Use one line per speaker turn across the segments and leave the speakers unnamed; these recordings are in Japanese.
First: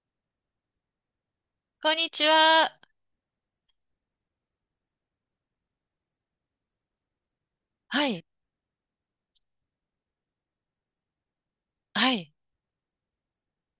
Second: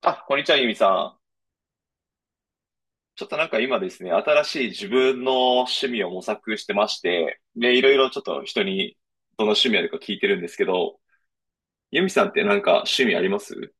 あ、こんにちは、ゆみさん。
こんにちは。
ちょっとなんか今ですね、新しい自分の趣味を模索してまして、で、いろい
は
ろちょっ
い。
と人にどの趣味あるか聞いてるんですけど、ゆみ
は
さんっ
い。
てなんか趣味あります？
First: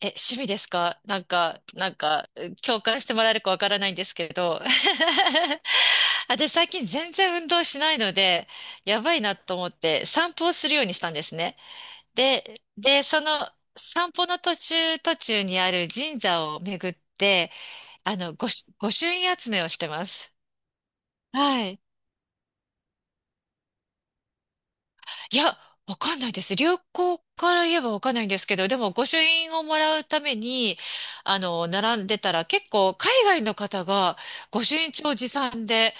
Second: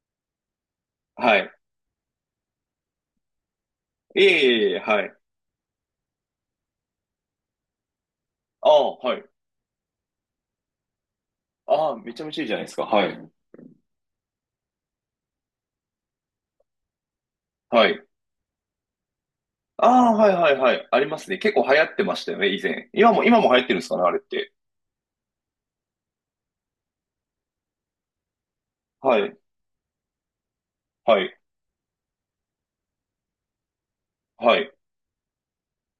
趣味ですか？
はい。
共感してもらえるかわからないんです
いえ
けど。
いえいえ、はい。
私最近全然運動しないので、
ああ、
や
は
ばい
い。
なと思って散歩をするようにしたんですね。
ああ、めちゃめちゃいいじゃな
で、
いですか。
で、
は
そ
い。
の散歩の途中途中にある神社を巡って、
はい。
御朱印集めをしてま
ああ、
す。
はいはいはい。ありますね。結構
は
流
い。
行ってましたよね、以前。今も流行ってるんですかね、あれって。
いや、わかんないです。流行から言えばわかんないんですけど、でも御朱
はい。
印をもらうために、
はい。
並んでたら結構海外の方が
は
御
い。
朱印帳持参で、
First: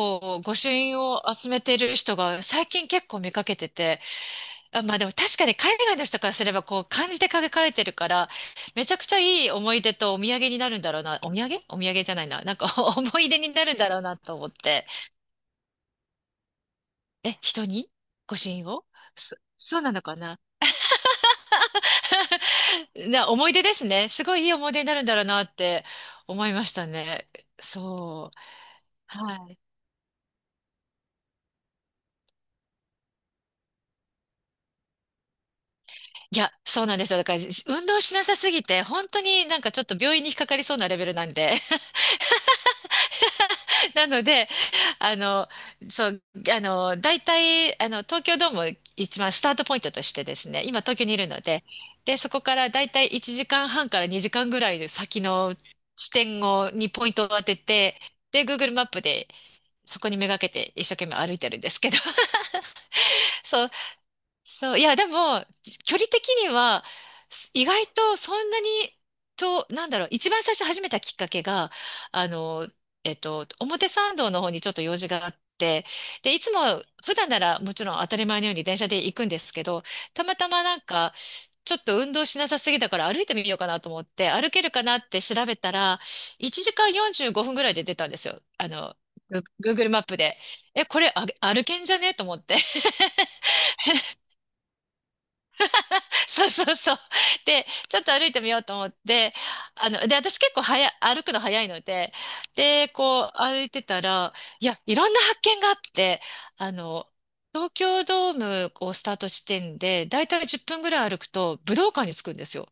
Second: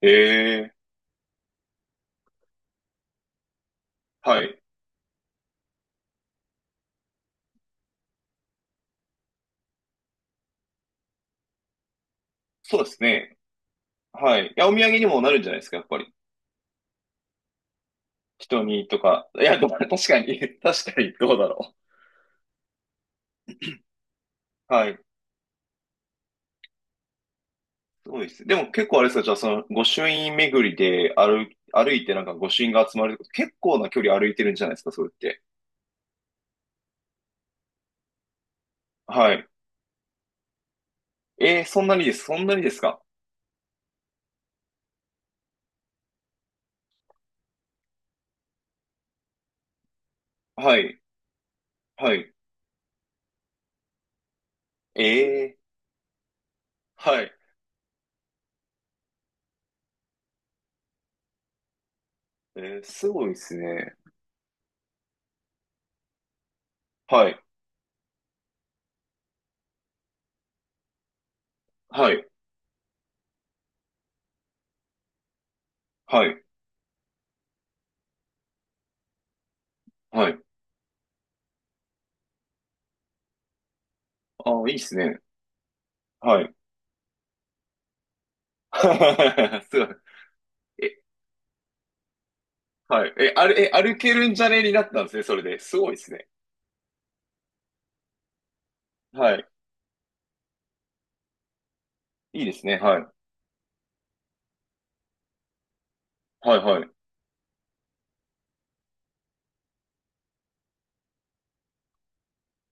え
う、御朱
え、
印を集めてる人が最近結構見かけてて、
はい。
あ、まあでも確かに海外の人からすればこう漢字で書かれてるから、めちゃくちゃいい思い出とお土産になるんだろうな。お土産お土産じゃないな。なんか
そうで す
思い
ね。
出になるんだろうなと
は
思
い。
っ
いや、お土
て。
産にもなるんじゃないですか、やっぱり。
え、人に御朱印を
瞳とか、いや、でも
そう
確
なのか
かに、
な？
確かに、どうだろ
思い出ですね。すごいいい思
う。
い出に
は
な
い。
るんだろうなって思いましたね。
そうで
そう。
すね。でも結構あれですか、じゃあ
は
そ
い。
の、御朱印巡りで歩いてなんか御朱印が集まるってこと、結構な距離歩いてるんじゃないですか、それって。
いや、そうなんですよ。だから、運動しなさすぎて、本当
は
に
い。
なんかちょっと病院に引っかかりそうなレベルなんで。
えー、そんなにですか。
なので、あの、そう、大体、東京ドーム一番スタートポイントとしてですね、
は
今東
い、
京にいるので、
は
で、そ
い。
こから大体1時間半から2時間ぐらいの
え
先の
ー、
地点を、にポイン
は
トを
い。
当てて、で、Google マップでそこにめがけて一生懸命歩いてるんですけど。
えー、すごいで す
そう、
ね。
そう、いや、でも、距離的には、
はい、
意外とそんなに、と、なんだろう、一番最初始めたきっかけが、
はい、
あの、表参道の方にちょっと用事があって、
は
で、い
い、
つも、普段ならもちろん当たり前のように電車で行くんですけど、た
は
ま
い。
たまなんか、ちょっと運動しなさすぎだから歩いてみようかなと思って、歩け
ああ、
る
いいで
か
す
なっ
ね。
て調べたら、
はい。
1時間45分ぐらいで出たんですよ。
すご
Google
い。
マップで。え、こ
え、
れあ歩けんじゃねえと思って。
はい。え、あれえ、歩けるんじゃねになったんですね、それで。すごいですね。
そうそうそう。で、ちょっと歩いてみようと思って、
はい。
で、私結構早い、歩くの早いので、
いいですね。
で、
はい。
こう歩いてたら、いや、いろんな発見があって、
はい、
あ
はい。
の、東京ドームをスタート地点で、だいたい10分ぐらい歩くと武道館に着くんですよ。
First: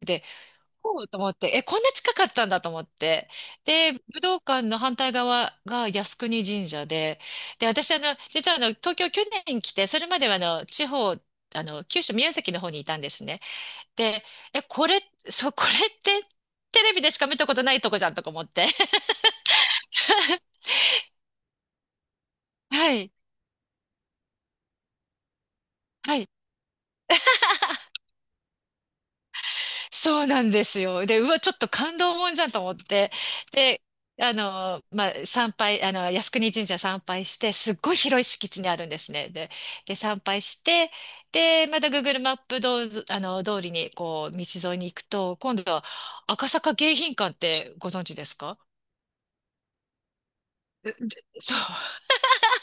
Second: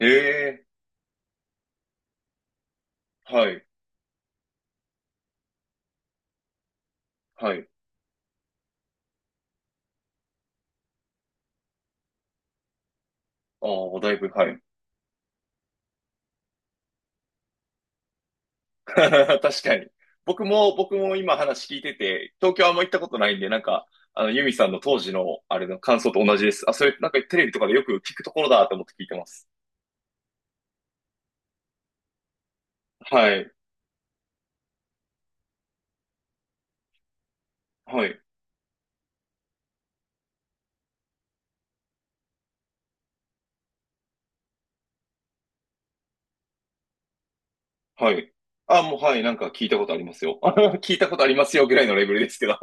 ええ、
おうと思って、え、こんな近かったんだと思って。
はい、
で、武道館の反対側が靖国神社で、
は
で、
い。
私、あの、実はあの、東京去年来て、それまではあの、地方、あの、九州宮崎の方にいたんですね。
ああ、だい
で、
ぶ、はい。
え、これ、そう、これってテレビでしか見たことないとこじゃんとか思って。
確かに。僕も今話聞いてて、東京あんま行っ
は
たこ
い、
とないんで、なんか、ユミさんの当時の、あれの感想
は
と
い。
同じです。あ、それ、なんかテレビとかでよく聞くところだと思って聞いてます。
そうなんですよ。で、うわ、ちょっと感動もんじゃんと思って。
はい、
で、あの、まあ、参拝、あの、靖国神社参拝して、すっごい
はい、
広い敷地にあるんですね。で、で、参拝して、で、また Google マップどうあの、通りに、こう、道沿いに行くと、今度は赤坂迎賓館ってご存
は
知で
い。
すか？
あ、もう、はい、なんか聞いたことありますよ。聞いたことありま
そ
すよぐらい
う。
のレベルですけど。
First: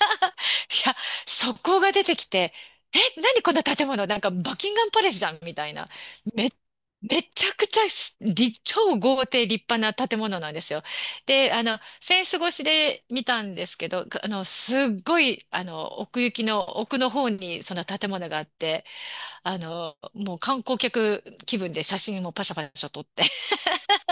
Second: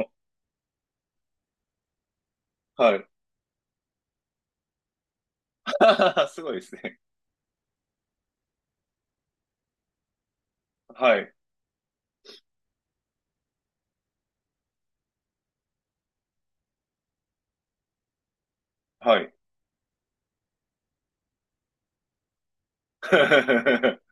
いや、そこが出てきて、
はい。
え、何こんな建物なんかバキンガンパレスじゃんみたいな。
す
め、
ごいですね。
めちゃくちゃ超豪邸立派な建物なんですよ。
はい、
で、ェンス越しで見たんですけど、あの、すっごい、あの、奥行きの奥の方にその建物があって、
はい。
あの、もう観光客気分で写真もパシャパシャ撮って。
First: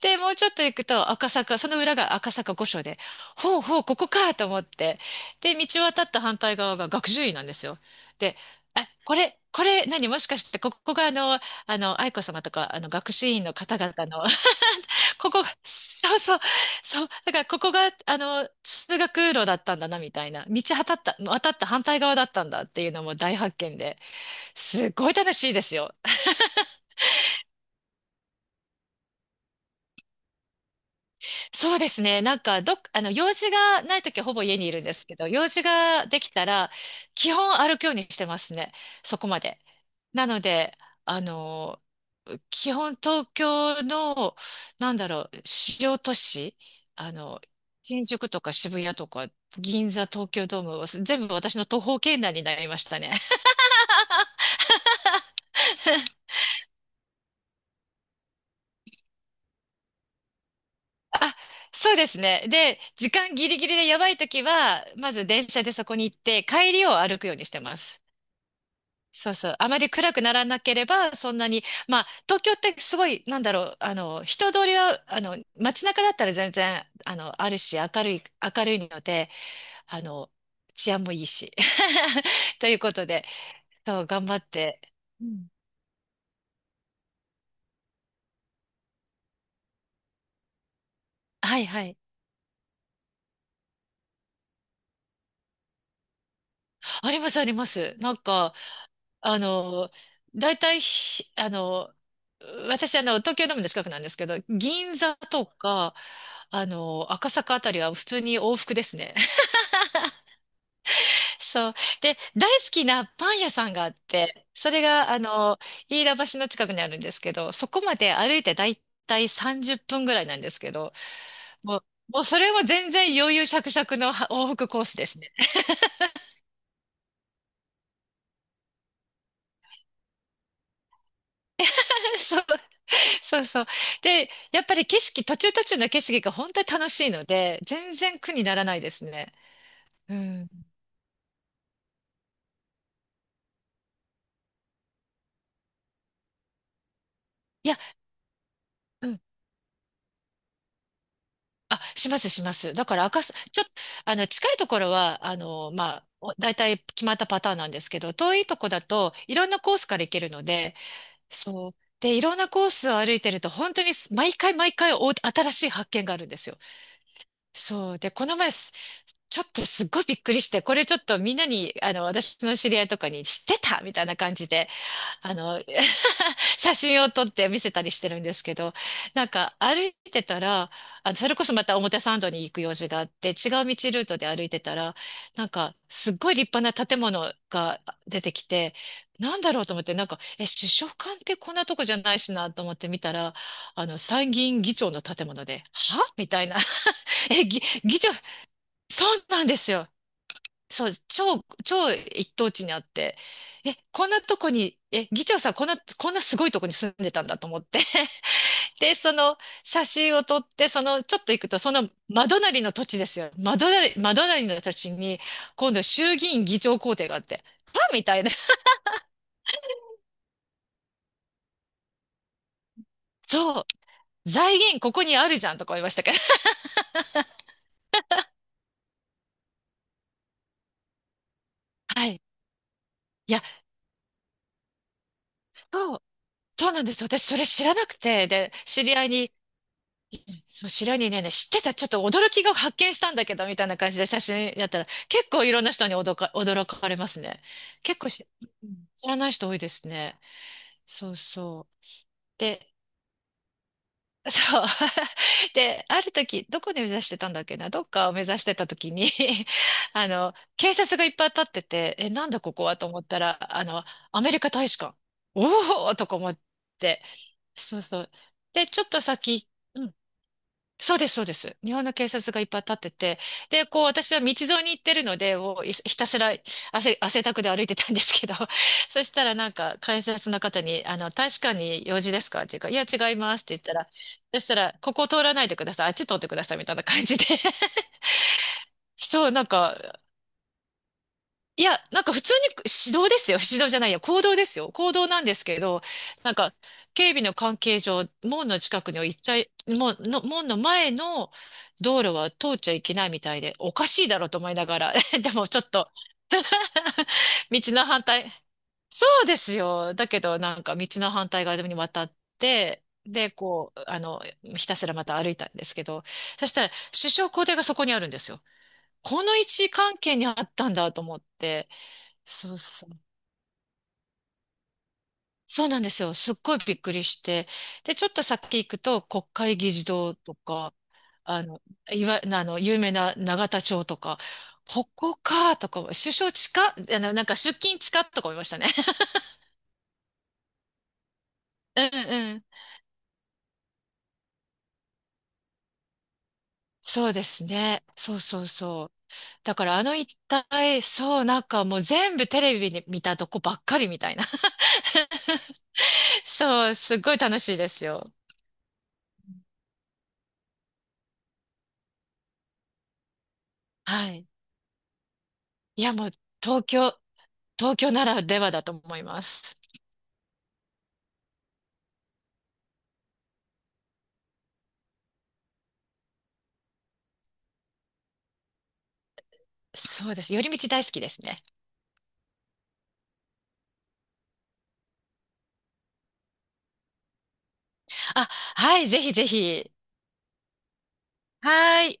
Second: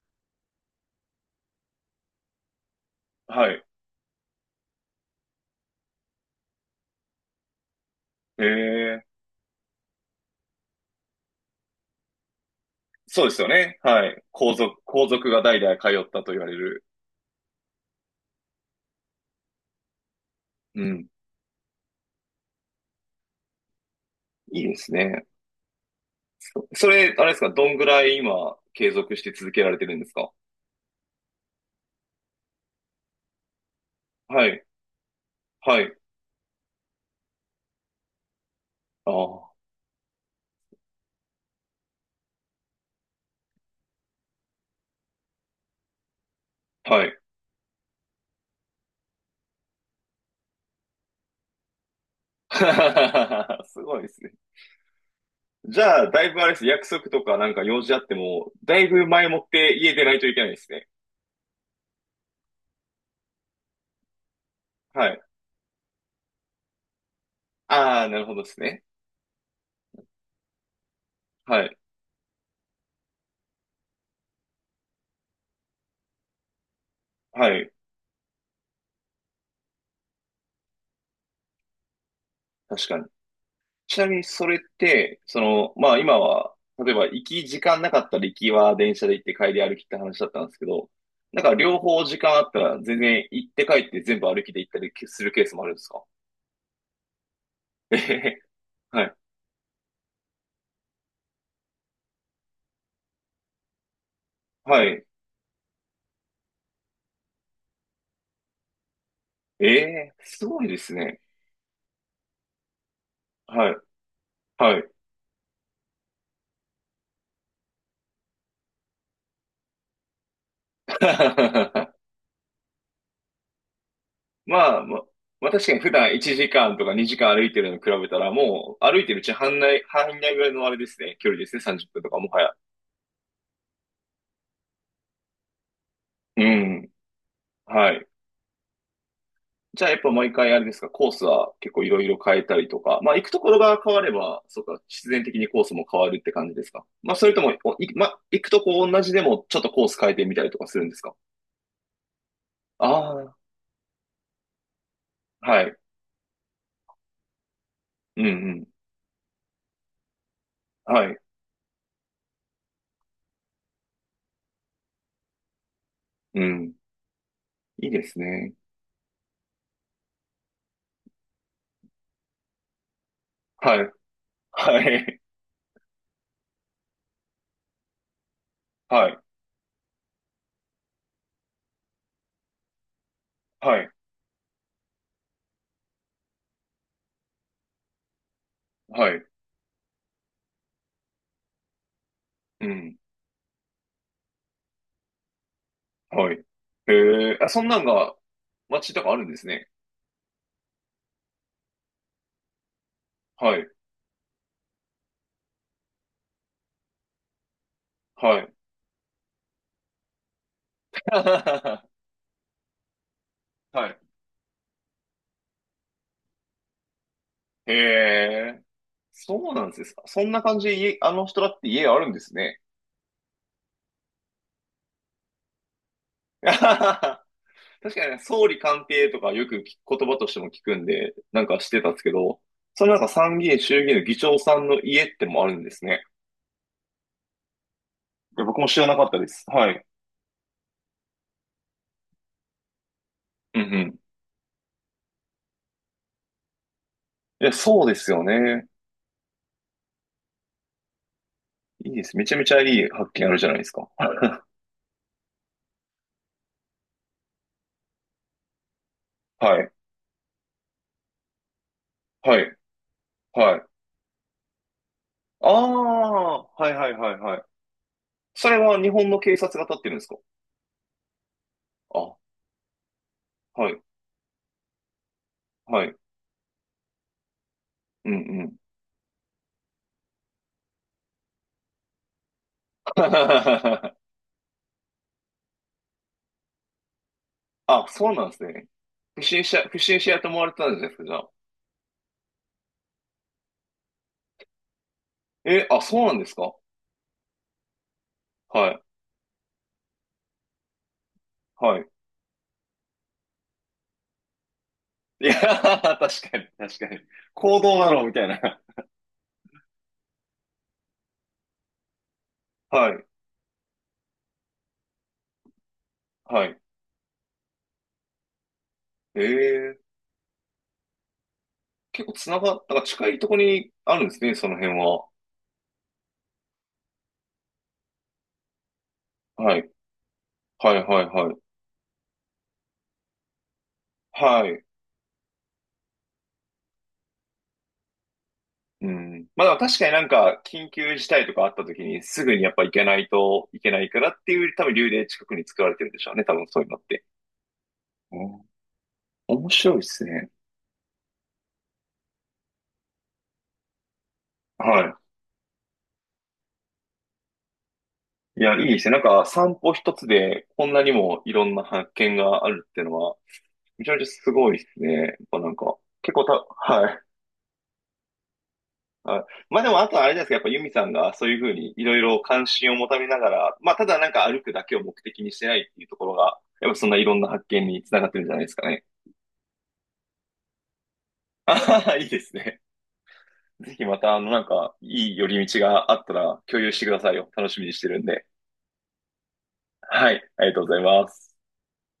で、もうちょっと行くと赤坂、その裏が赤坂御所で、
は
ほう
い。
ほう、ここかと思って、で、道渡った反対側が学習院なんですよ。で、あ、
ええ、
これ、これ、何、もしかして、ここがあの、あの、愛子様とか、あの、学
そう
習
です
院
よ
の方
ね。は
々
い。
の、
皇族
こ
が
こが、
代々通っ
そう
たと
そう、
言われる。
そう、だからここが、あの、通学路だったんだな、みたいな、道
う
渡っ
ん。
た、渡った反対側だったんだっていうのも大発見で、
いいで
す
す
ごい
ね。
楽しいですよ。
それ、あれですか、どんぐらい今、継続して続けられてるんですか？
そうですね。なんか、どっ、あの、用事がないときはほぼ
は
家
い、
にいるんですけど、用事
はい、
ができたら、基本歩くようにしてますね。
あ
そこま
あ、
で。なので、あの、基本東京の、なんだろう、主要都市、
は
あ
い。
の、新宿とか渋谷とか、銀座、東京ドーム、全部私の徒歩圏内に なりましたね。
すごいですね。じゃあ、だいぶあれです。約束とかなんか用事あっても、だいぶ前もって家出ないといけないですね。
あ、そうですね。で、時間ギリギリでやばいときは、
は
ま
い。
ず電車でそこに行って、帰りを歩くようにしてま
あ
す。
あ、なるほどですね。
そうそう。あまり暗くならなければ、そんなに、
はい、
まあ、東京ってすごい、なんだろう、人通りは、街中だったら全然、あの、
は
ある
い。
し、明るいので、あの、治安もいいし。という
確
こ
かに。
とで、
ち
そう、
なみに
頑張
そ
っ
れっ
て。
て、
うん。
まあ今は、例えば行き時間なかったら行きは電車で行って帰り歩きって話だったんですけど、なんか
はい
両
はい。
方時間あったら全然行って帰って全部歩きで行ったりするケースもあるんですか？
あります、ありま
え
す。な
へ
ん
へ
か、
はい。
あの、大体ひ、あの、私、あの、東京ドームの近くなんですけど、
は
銀
い。
座とか、赤坂あたりは普通に往復ですね。
ええ、すごいですね。
そう。で、大好きなパン屋さ
は
ん
い。
があって、そ
は
れ
い。
が、飯田橋の近くにあるんですけど、そこまで歩いてだいたい30分ぐらいなんですけど、もう、もうそれも全然余裕しゃくしゃくのは往復
ま
コー
あ、
ス
ま、
ですね。
まあ確かに普段1時間とか2時間歩いてるのに比べたら、もう歩いてるうちに半内ぐらいのあれですね、距離ですね、30分とか も
そ
は
う、
や。
そうそう。で、やっぱり景色、途中途中の景色が
う
本当に
ん。
楽しいので、
は
全
い。
然苦にならないですね。
じゃあやっぱ
う
毎
ん。
回あれですか、コースは結構いろいろ変えたりとか、まあ行くところが変われば、そうか、必然的にコースも変わるって感じですか。まあそれとも、
い
お
や、
い、まあ行くとこ同
う
じ
ん
でもちょっとコース変えてみたりとかするんですか。
します、します。だ
あ
から赤す、
あ、
ちょっと、あの、近いところは、
はい。
お大体決まったパターンなんですけど、
うんう
遠いと
ん。
こだといろんなコースから行けるので、
はい。
そう。で、いろんなコースを歩いてると、本当に毎回毎回お新しい発見があるんで
う
すよ。
ん。いい
そう。
で
で、
す
この前、
ね。
ちょっとすっごいびっくりして、これちょっとみんなに、私の知り合いとかに知って
は
た
い。
みたいな感じで、
はい。
あの、写真を撮って見せたりしてるんですけど、
はい。
なんか歩いてたら、あの、それこそまた表参道に行く用事があって、違う
はい。
ートで歩いてたら、なんか、すっごい立派な建物が出てきて、
はい。
なんだろうと思って、なんか、え、首相官ってこんなとこじゃないしなと
う
思って
ん。
見たら、あの、参議院議長の建物で、はみ
は
た
い。
いな。
え え、
え、
あ、
ぎ
そんなん
議長、
が街と
そ
かあ
う
るんで
な
す
んで
ね。
すよ。超一等地にあって、
はい。
え、こんなとこに、え、議長さん、こんなすごいとこに住んでたんだと思って。
はい。
で、その写真を撮って、その、ちょっと行くと、そ の、真隣の土地ですよ。
はい。
真隣の土地に、今度衆議院議長公邸があって、
へ
あみたいな。
え。そうなんですか。そんな感じで家、あの人だって家があるんですね。
そう、財源ここにあるじゃんとか思いましたけど。
確かにね、総理官邸とかよく聞く言葉としても聞くんで、なんかしてたんです
は
け
い。
ど、そのなんか
い
参
や、
議院衆議院の議長さんの家ってもあるんです
そう、
ね。
そうなんです。私、それ知らなくて、
いや、
で、
僕も知
知
ら
り
なか
合
っ
い
たで
に、
す。はい。
そう、白にね、知ってた、ちょっと驚きが発見したんだけど、み
う
たい
ん
な
う
感
ん。
じで写真やったら、結構いろんな人に驚かれますね。
いや、そうで
結構
すよ
し
ね。
うん知らない人多いですね。そうそう。
いいです。めちゃめちゃい
で、
い発見あるじゃないですか。
そう。で、ある時、どこで目指してたんだっけな、どっかを目指してた時に
はい。
あの、警察がいっぱい立ってて、え、なん
は
だこ
い。
こはと思ったら、
はい。
あの、アメリカ大使館。
あ
おおとか思っ
あ、はいはい
て。
はいはい。
そうそう。
それ
で、
は
ちょっ
日
と
本の警
先、
察が立っ
う
て
ん、
るんですか？
そうです、そうです。日本の警
あ、
察がいっぱい立ってて、で、
はい。
こう、私は道沿いに行ってるので、もうい
はい。
ひたすら汗だくで歩いてたんで
う
す
ん
けど、
うん。
そしたらなんか、警察の方に、あの、大使館に用事ですかっていうか、いや、違いますって言ったら、そしたら、ここ通らないでください、あっち通ってくださいみたいな感じで、
あ、そうなんですね。不
そう、な
審
ん
者、
か、
不審者やと思われてたんじゃないですか、じゃあ。
いや、なんか普通に指導ですよ。指導じゃないや、行動ですよ。行動なんですけ
え、あ、
ど、
そうなんで
な
す
ん
か？
か警備の関係上、門の
は
近
い、
くには行っちゃい、門の、門の前の
はい、
道路は通っちゃいけないみたいで、おかしいだろうと思いながら、
い
で
や
もち
ー、
ょっ と
確かに、確かに。行
道
動
の
だ
反
ろみたい
対、
な。
そうですよ。だけどなんか道の反対側に渡って、
はい、
で、こう、あの、ひたすらまた歩いたんですけど、
は
そし
い。
たら首相公邸がそこにあるんですよ。この位置
ええ、
関係にあったんだと思って、
結構つな
そう
が、なんか近いところにあるんですね、その辺は。
そうなんですよ。すっごいびっくりして。で、ちょっと先行くと、国
は
会
い、
議事堂と
は
か、
い、はい、はい。
あの、いわ、あの、有名な永田町とか、
はい。
ここか、とか、首相近っ、あの、なんか出勤近っとか思いましたね。
うん。まあでも確かになんか緊急事態とかあった
う
時
ん
にすぐ
う
に
ん。
やっぱ行けないといけないからっていう多分理由で近くに作られてるんでしょうね、多分そういうのって。
そうですね。
う
そうそ
ん。
うそう。
面
だか
白い
ら
で
あの
す
一
ね。
帯、そう、なんかもう全部テレビに見たとこばっかりみたいな。
はい。
そう、すっごい楽しいですよ。
いや、いいですね。なんか散歩一つでこんなにもいろんな発見があるっていうのは、めちゃめ
は
ちゃ
い。
すごいですね。やっぱなんか、
いや、もう
結構た、
東
は
京、
い。
東京ならではだと思い
は
ま
い。
す。
まあでも、あとあれですけど、やっぱユミさんがそういうふうにいろいろ関心を持たれながら、まあただなんか歩くだけを目的にしてないっていうところが、やっぱそんないろんな発見につながってるんじゃないですかね。
そうです。寄り道大好きですね。
あははいいですね。ぜひまた、なんか、いい寄り道があったら共有してくださいよ。楽しみにしてるんで。
あ、はい、ぜひぜひ。
はい。ありがとうございます。
はい。